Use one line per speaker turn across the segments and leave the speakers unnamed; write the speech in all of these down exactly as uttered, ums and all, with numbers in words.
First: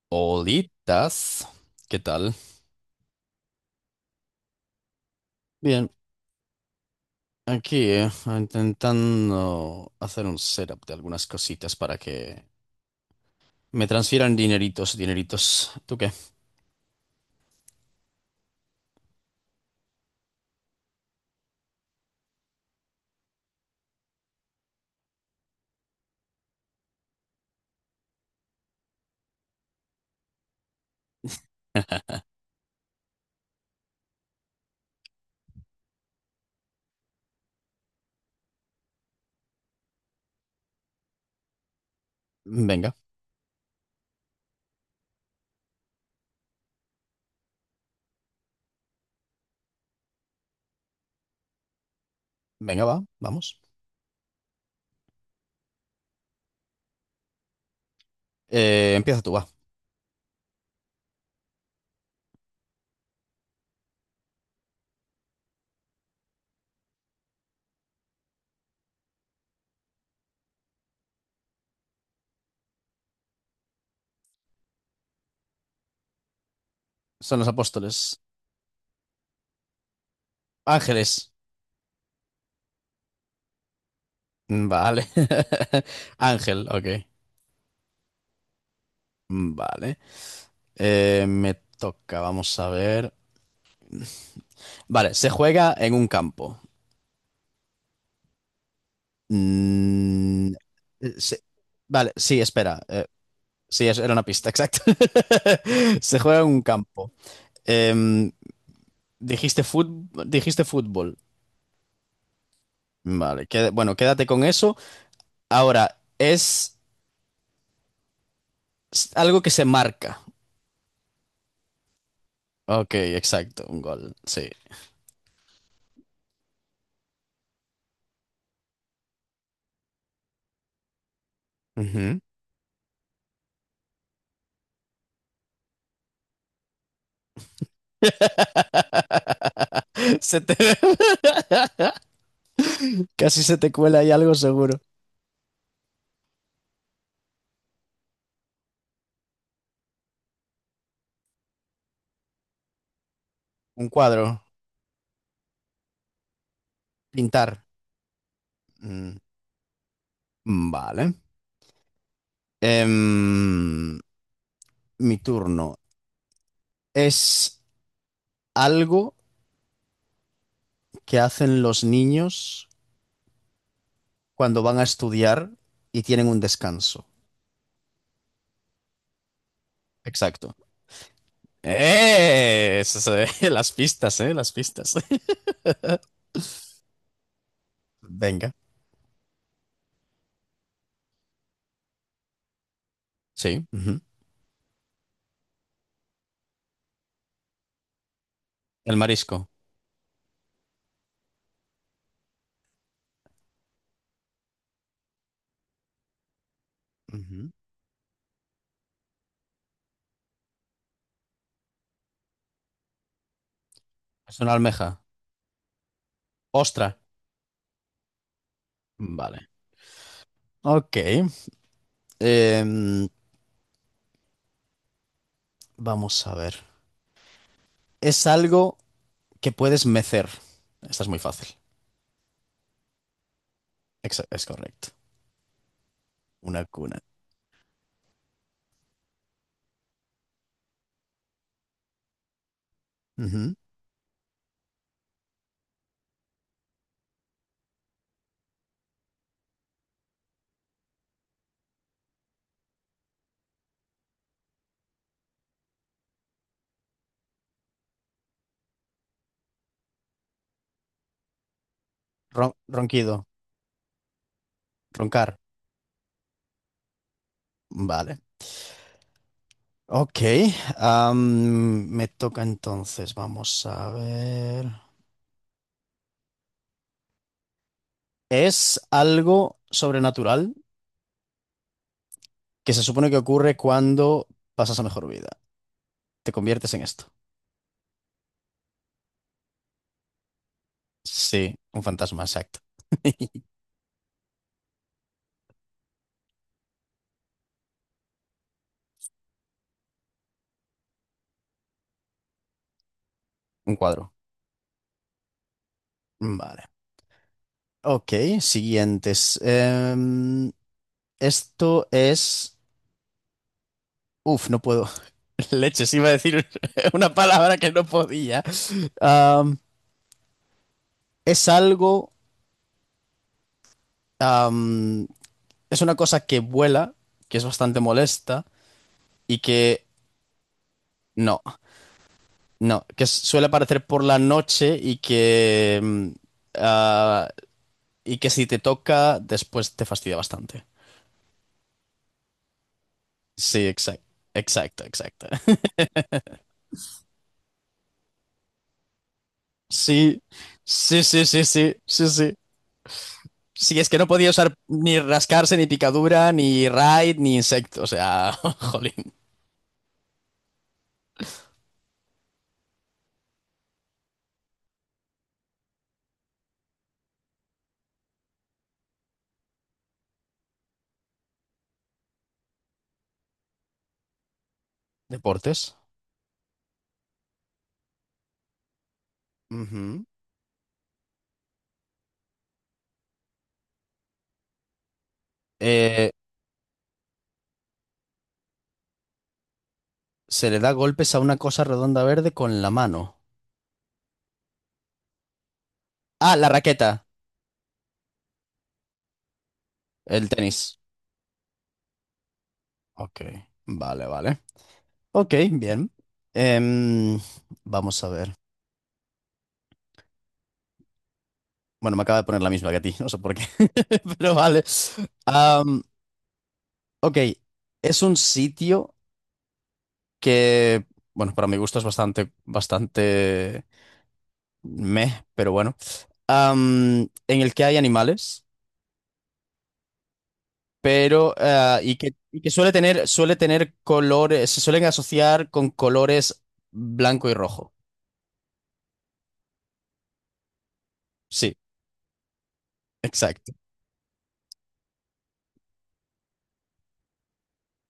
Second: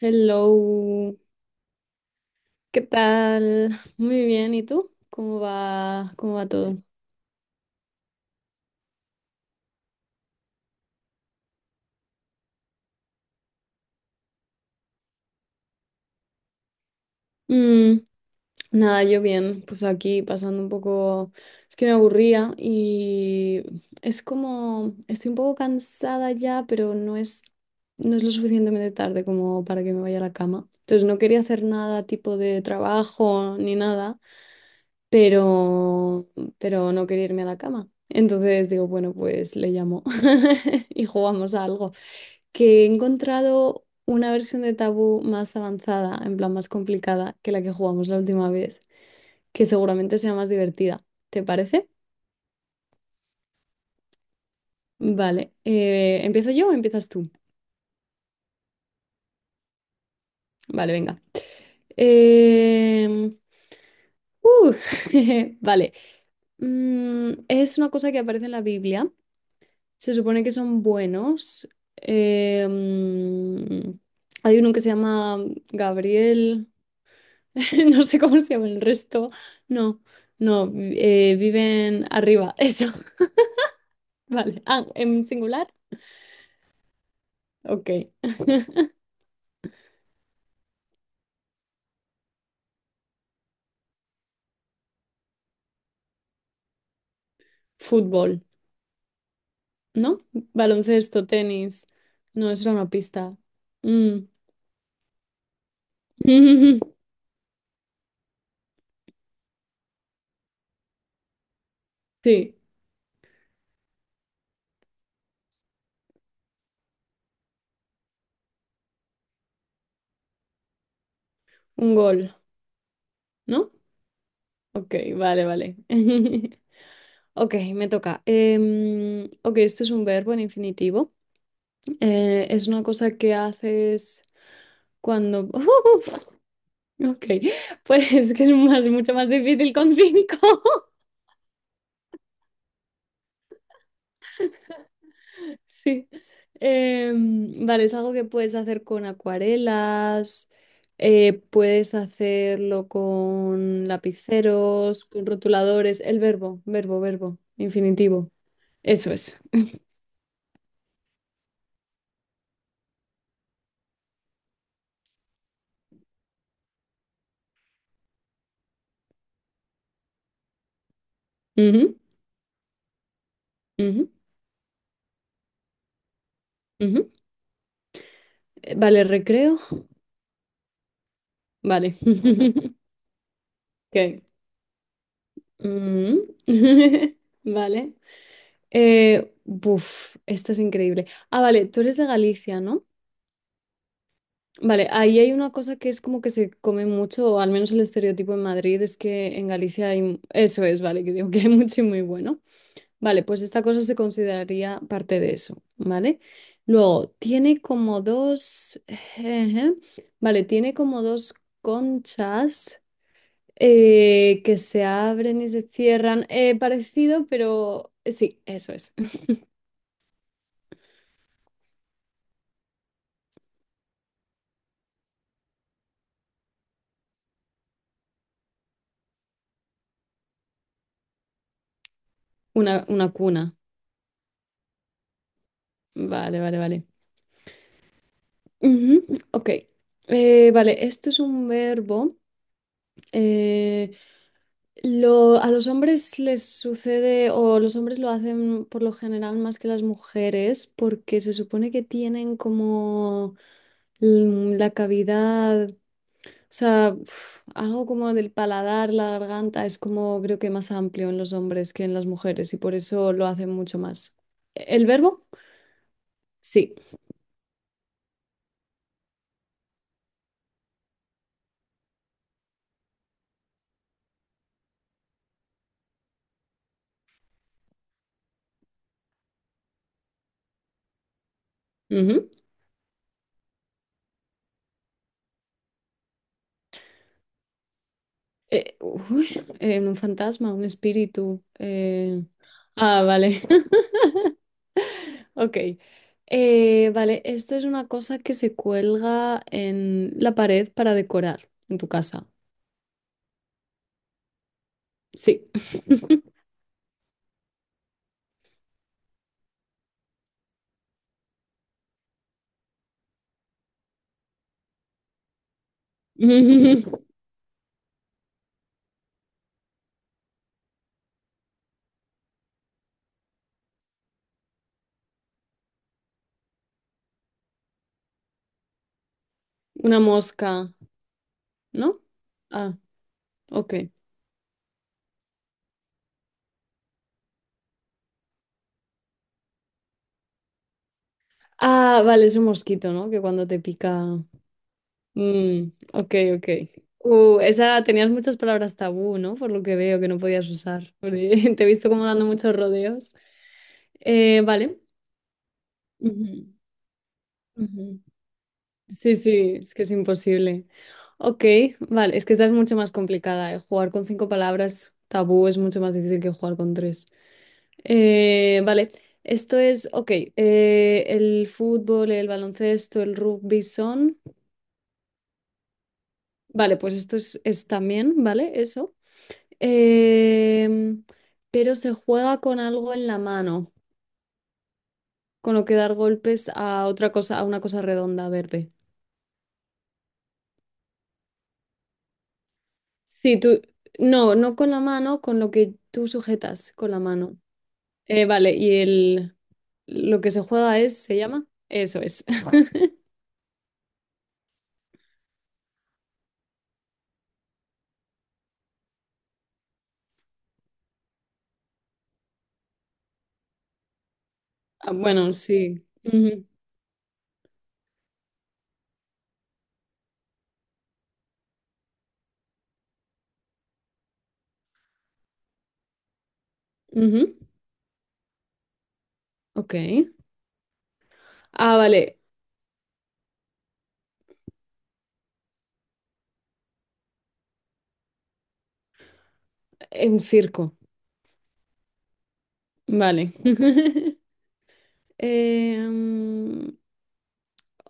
Hello,
Olitas, ¿qué tal?
¿qué tal? Muy bien, ¿y tú? ¿Cómo
Bien,
va, cómo va todo?
aquí eh, intentando hacer un setup de algunas cositas para que me transfieran dineritos, dineritos. ¿Tú qué?
Mm, nada, yo bien, pues aquí pasando un poco, es que me aburría y es como, estoy un poco cansada ya, pero no es, no es lo suficientemente tarde como para que me vaya a la cama. Entonces no quería hacer nada tipo de trabajo ni nada, pero, pero no quería irme a la cama. Entonces digo, bueno, pues le llamo y jugamos a algo. Que he
Venga,
encontrado una versión de Tabú más avanzada, en plan más complicada que la que jugamos la última vez, que seguramente sea más divertida. ¿Te parece?
venga, va, vamos.
Vale. Eh, ¿empiezo yo o empiezas tú?
Eh, empieza tú, va.
Vale, venga. Em, uh, vale. Mm, es una cosa que aparece en la Biblia. Se supone que son buenos. Em, hay uno que se llama Gabriel.
Son los
No sé
apóstoles.
cómo se llama el resto. No, no,
Ángeles.
eh, viven arriba, eso. Vale.
Mm,
Ah,
vale.
en singular.
Ángel, ok.
Ok.
Mm, vale. Eh, me toca, vamos a ver. Vale, se juega en un campo.
Fútbol, ¿no?
Mm, eh,
Baloncesto,
se-
tenis.
vale, sí,
No, es
espera.
una
Eh,
pista.
Sí, es- era
Mm.
una pista, exacto. Se juega en un campo. Em, Dijiste fútbol, dijiste fútbol.
Sí,
Vale, queda- bueno, quédate con eso. Ahora, es s- algo que se marca.
un gol,
Ok, exacto,
¿no?
un gol, sí.
Ok, vale, vale. Ok, me toca. Em, ok, esto es un verbo en infinitivo.
Ujú.
Eh, es una cosa que haces cuando... Ok, pues es que es más, mucho más difícil con cinco.
Se te... Casi se te cuela ahí algo seguro.
Sí. Em, vale, es algo que puedes hacer con acuarelas, eh, puedes hacerlo con
Un cuadro,
lapiceros, con rotuladores, el verbo, verbo, verbo,
pintar.
infinitivo. Eso
Mm,
es.
vale. Em, Mi turno. Es algo que hacen los
Ujú,
niños
ujú,
cuando van a estudiar y tienen un descanso.
ujú. Eh, Vale, recreo.
Exacto.
Vale.
¡Eh! Esas, eh, las pistas,
Ok.
¿eh? Las pistas.
Mm. Vale.
Venga.
Eh, buf, esta es increíble. Ah, vale, tú eres de Galicia, ¿no?
Sí, ujú.
Vale, ahí hay una cosa que es como que se come mucho, o al menos el estereotipo en Madrid
El
es que en
marisco.
Galicia hay... mu- Eso es, vale, que digo que hay mucho y muy bueno. Vale, pues esta cosa se consideraría parte de eso, ¿vale? Luego,
Ujú.
tiene como dos... ejé, vale, tiene como dos conchas
Es
eh,
una
que se
almeja.
abren y se cierran. Eh,
Ostra.
parecido, pero... eh, Sí, eso es.
Vale. Ok. Em, Vamos a ver. Es algo que puedes mecer. Esta es muy fácil.
Una, una cuna.
Exa- es correcto.
Vale, vale,
Una
vale.
cuna.
Ujú, ok. Eh, vale, esto es un verbo.
Ujú.
Eh, lo- a los hombres les sucede, o los hombres lo hacen por lo general más que las mujeres, porque se supone que tienen como mm, la cavidad, o sea, uf, algo como del paladar, la garganta, es como creo que más amplio en los hombres que en las mujeres,
Ron-
y por eso lo
ronquido.
hacen mucho más. ¿El verbo?
Roncar.
Sí.
Vale. Ok, am, me toca entonces, vamos a ver. Es algo sobrenatural
Ujú.
que se supone que ocurre cuando pasas a mejor vida. Te conviertes en esto.
Eh, uy, eh, un fantasma, un
Sí,
espíritu.
un fantasma,
eh,
exacto.
Ah, vale. Ok. Eh, vale, esto es una cosa que se cuelga en la pared para decorar en tu casa.
Un cuadro.
Sí.
Vale. Ok, siguientes. Em, esto es... uf, no puedo. Leches, iba a decir una palabra que no podía. Am, es algo... am, es una cosa que vuela, que es bastante molesta y que
Una mosca,
no,
¿no? Ah,
no, que suele
ok.
aparecer por la noche y que mm, ah, y que si te toca después te fastidia bastante.
Ah, vale, es un mosquito, ¿no? Que cuando te
Sí, exacto,
pica...
exacto, exacto.
Mm, ok, ok. Uh, esa tenías muchas palabras tabú, ¿no? Por lo que veo que no
Sí,
podías usar,
sí, sí, sí,
porque te he
sí,
visto como
sí,
dando
sí.
muchos rodeos.
Sí, es que no podía
Eh,
usar
vale.
ni rascarse, ni picadura,
Ujú,
ni raid, ni insecto. O
ujú.
sea, jolín.
Sí, sí, es que es imposible. Ok, vale, es que esta es mucho más complicada. eh. Jugar con cinco palabras tabú es mucho más difícil que jugar con tres. Eh, vale, esto es, ok, eh, el fútbol, el baloncesto, el rugby son...
Deportes.
Vale, pues esto es, es también, ¿vale? Eso.
Ujú.
Em, pero se juega con algo en la mano, con lo que dar
Eh,
golpes a otra cosa, a una cosa redonda verde.
se le da golpes a una cosa redonda verde con la mano.
Sí, tú, no, no con la mano, con lo que tú
Ah, la
sujetas
raqueta.
con la mano. Eh, vale, y el, lo
El
que se
tenis.
juega es, ¿se llama? Eso es.
Ok. Vale, vale. Ok, bien. Em, Vamos a ver. Bueno, me acaba de poner la misma que a ti, no sé por qué, pero vale.
Ah, bueno,
Am,
sí. Ujú,
ok, es un sitio que, bueno, para mi gusto es bastante, bastante meh, pero bueno. Am,
ujú.
en el que hay animales,
Ok.
pero,
Ah,
eh, y que,
vale,
y que suele tener, suele tener colores, se suelen asociar con colores blanco y rojo.
eh, un circo.
Sí,
Vale.
exacto.
Eh, mm,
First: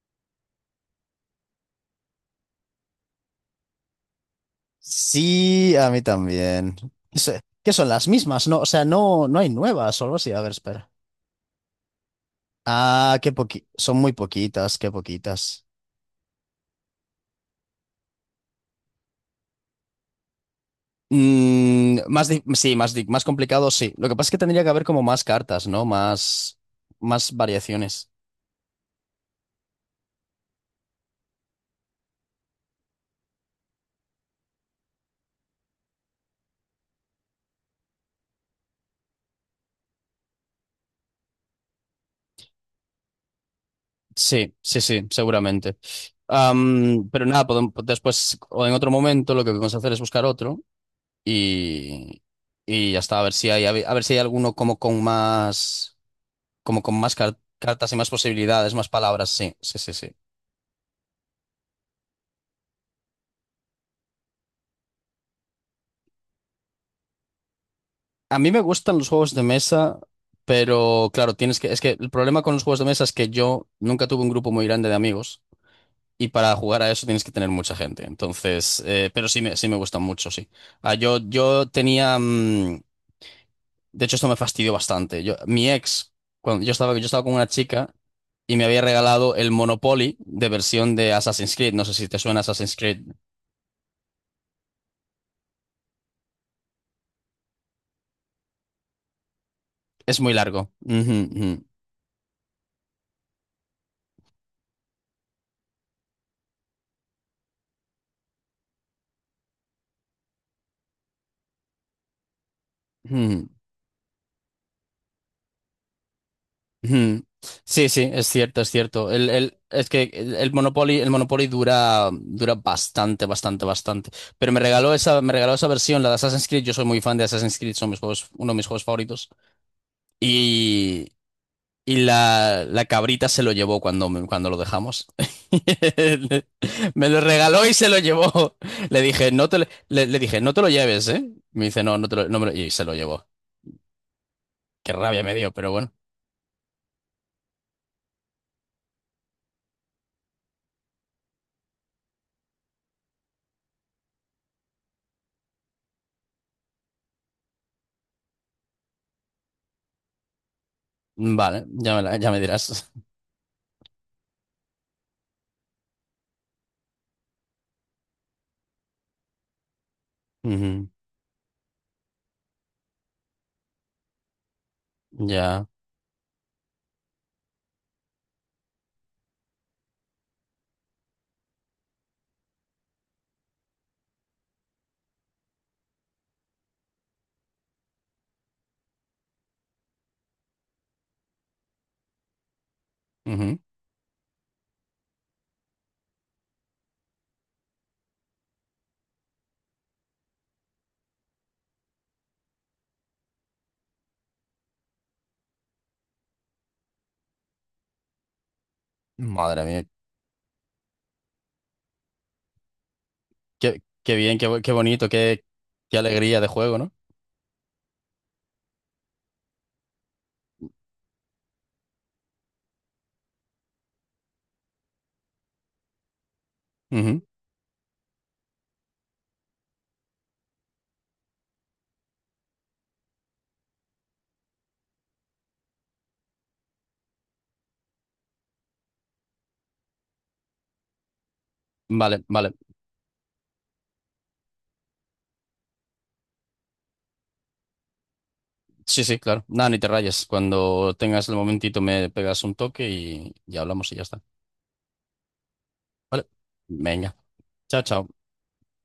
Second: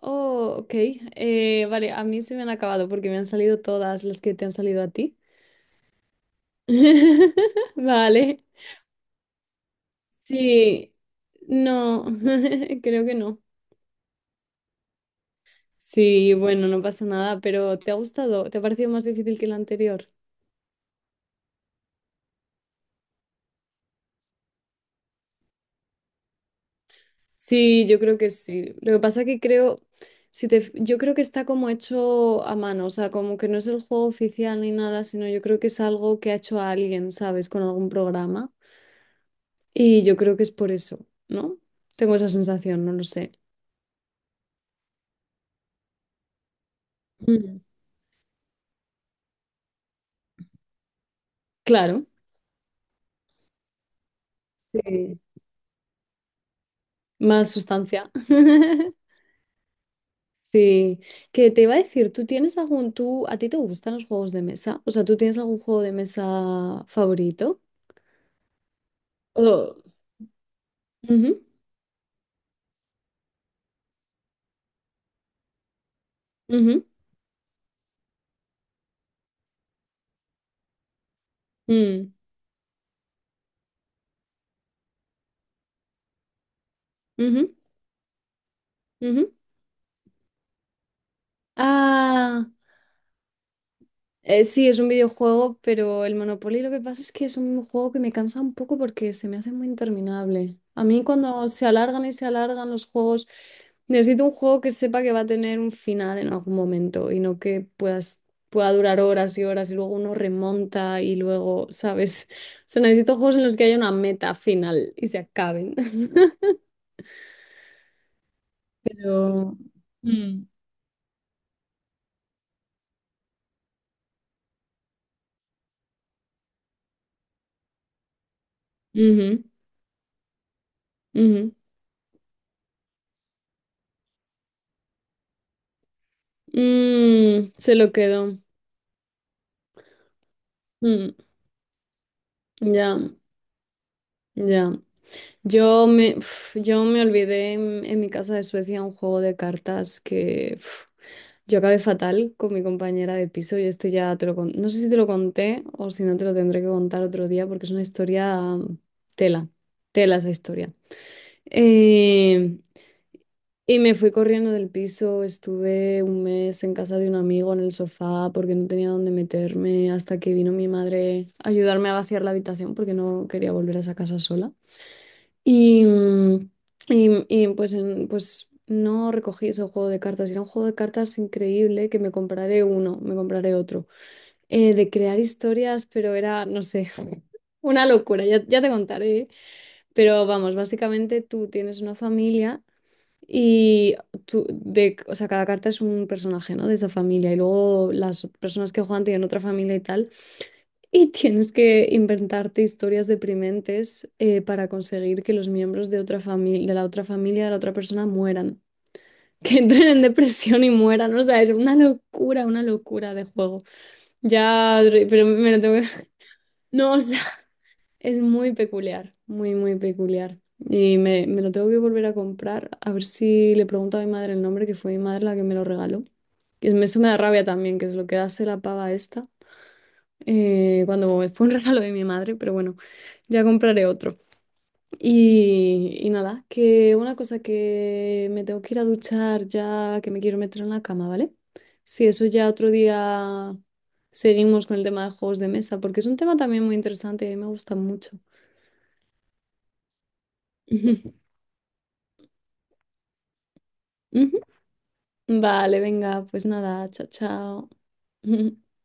oh, ok. Eh, vale, a mí se me han acabado porque me han salido todas las que te han salido a ti.
Sí, a mí también. Se- ¿Qué son las
Vale.
mismas? No, o sea, no, no hay nuevas o algo así. A ver, espera.
Sí. No, creo que
Ah, qué
no.
poqui... son muy poquitas, qué poquitas.
Sí, bueno, no pasa nada, pero ¿te ha gustado? ¿Te ha parecido más difícil que el anterior?
Mm, más di- sí, más, di- más complicado, sí. Lo que pasa es que tendría que haber como más cartas, ¿no? Más, más
Sí, yo
variaciones.
creo que sí. Lo que pasa que creo, si te, fi- yo creo que está como hecho a mano, o sea, como que no es el juego oficial ni nada, sino yo creo que es algo que ha hecho a alguien, ¿sabes? Con algún programa. Y yo creo que es por eso, ¿no? Tengo esa sensación, no lo sé.
Sí, sí, sí, seguramente. Am, pero nada,
Mm.
podem- después o en otro momento lo que podemos hacer es buscar otro
Claro,
y, y ya está, a ver si hay, a ver, a ver si hay alguno como con
sí.
más. Como con más car-
Más
cartas y más
sustancia.
posibilidades, más palabras, sí, sí, sí, sí.
Sí, que te iba a decir, ¿tú tienes algún, tú, a ti te gustan los juegos de mesa? O sea, ¿tú tienes algún juego de mesa favorito?
A mí me gustan los juegos de
O-
mesa, pero claro,
Ujú,
tienes que, es que el problema con los juegos de mesa es que yo nunca tuve un grupo muy grande de amigos y para jugar
ujú,
a eso tienes que tener mucha gente. Entonces, eh, pero sí me, sí me gustan mucho, sí. Ah, yo, yo
mm,
tenía, mm, de hecho esto me fastidió bastante. Yo, mi ex, cuando yo estaba, yo estaba con una
ujú,
chica y me había
ujú.
regalado el Monopoly de versión de Assassin's Creed. No sé si te suena
Ah,
Assassin's Creed.
Eh, sí, es un videojuego, pero el Monopoly lo que pasa es que es un juego que me cansa un poco porque se me hace muy
Es muy
interminable.
largo.
A mí cuando
Ujú,
se alargan y se alargan los juegos, necesito un juego que sepa que va a tener un final en algún momento y no que puedas, pueda durar horas y horas y luego uno remonta y luego, ¿sabes? O sea, necesito
ujú,
juegos en
ujú.
los que haya una meta final y se acaben.
Ujú. Sí, sí, es cierto, es cierto. El,
Pero...
el- es que el,
mm,
el Monopoly, el Monopoly dura, dura bastante, bastante, bastante. Pero me regaló esa, me regaló esa versión, la de Assassin's Creed. Yo soy muy fan de Assassin's Creed, son mis juegos, uno de mis juegos favoritos.
Ujú,
Y,
ujú.
y la, la cabrita se lo llevó cuando, me- cuando lo dejamos. Me lo
Mm,
regaló y
se
se
lo
lo
quedó.
llevó. Le dije, no te, lo- le, le dije, no te lo lleves,
Mm,
¿eh? Me dice, no, no te lo, no me lo-". Y se lo
ya,
llevó.
ya.
Qué rabia me dio, pero
Yo
bueno.
me, uf, yo me olvidé en, en mi casa de Suecia un juego de cartas que uf, yo acabé fatal con mi compañera de piso y esto ya te lo con- no sé si te lo conté o si no te lo tendré que contar otro día porque es una historia mm, tela, tela esa historia.
Vale, ya me, la- ya me
Eh,
dirás.
y me fui corriendo del piso, estuve un mes en casa de un amigo en el sofá porque no tenía dónde meterme hasta que vino mi
Ujú.
madre a ayudarme a vaciar la habitación porque no quería volver a esa casa sola.
Ya.
Y, mm, y- y, pues, en- pues no recogí ese juego de cartas. Era un juego de cartas increíble que me compraré uno, me compraré otro. Eh, de crear historias, pero era, no sé, una locura, ya, ya te contaré. Pero vamos, básicamente tú tienes una familia
Ujú.
y tú, de, o sea, cada carta es un personaje, ¿no? De esa familia. Y luego las personas que juegan tienen otra familia y tal. Y tienes que inventarte historias deprimentes eh, para conseguir que los miembros de otra familia, de la otra familia de la otra persona mueran. Que
Madre mía.
entren en depresión y mueran. O sea, es una locura, una locura de juego.
Qué, qué bien, qué, bu- qué
Ya,
bonito,
pero
qué,
me lo tengo
qué
que...
alegría de juego, ¿no?
No, o sea, es muy peculiar, muy, muy peculiar. Y me, me lo tengo que volver a comprar. A ver si le pregunto a mi madre el nombre, que fue mi madre la que me lo regaló. Que me- eso me da
Ujú.
rabia también, que es lo que hace la pava esta. Eh, cuando fue un regalo de mi madre, pero bueno, ya compraré otro. Y, y nada, que una cosa que me tengo que ir a duchar ya, que me quiero meter en la cama, ¿vale? Sí,
Vale,
eso ya
vale.
otro día seguimos con el tema de juegos de mesa, porque es un tema también muy interesante y a mí me gusta mucho.
Sí, sí, claro. Nada, ni te rayes. Cuando tengas el momentito me pegas un toque y, y hablamos y ya está.
Ujú. Vale,
Vale.
venga, pues nada, chao,
Venga.
chao.
Chao, chao.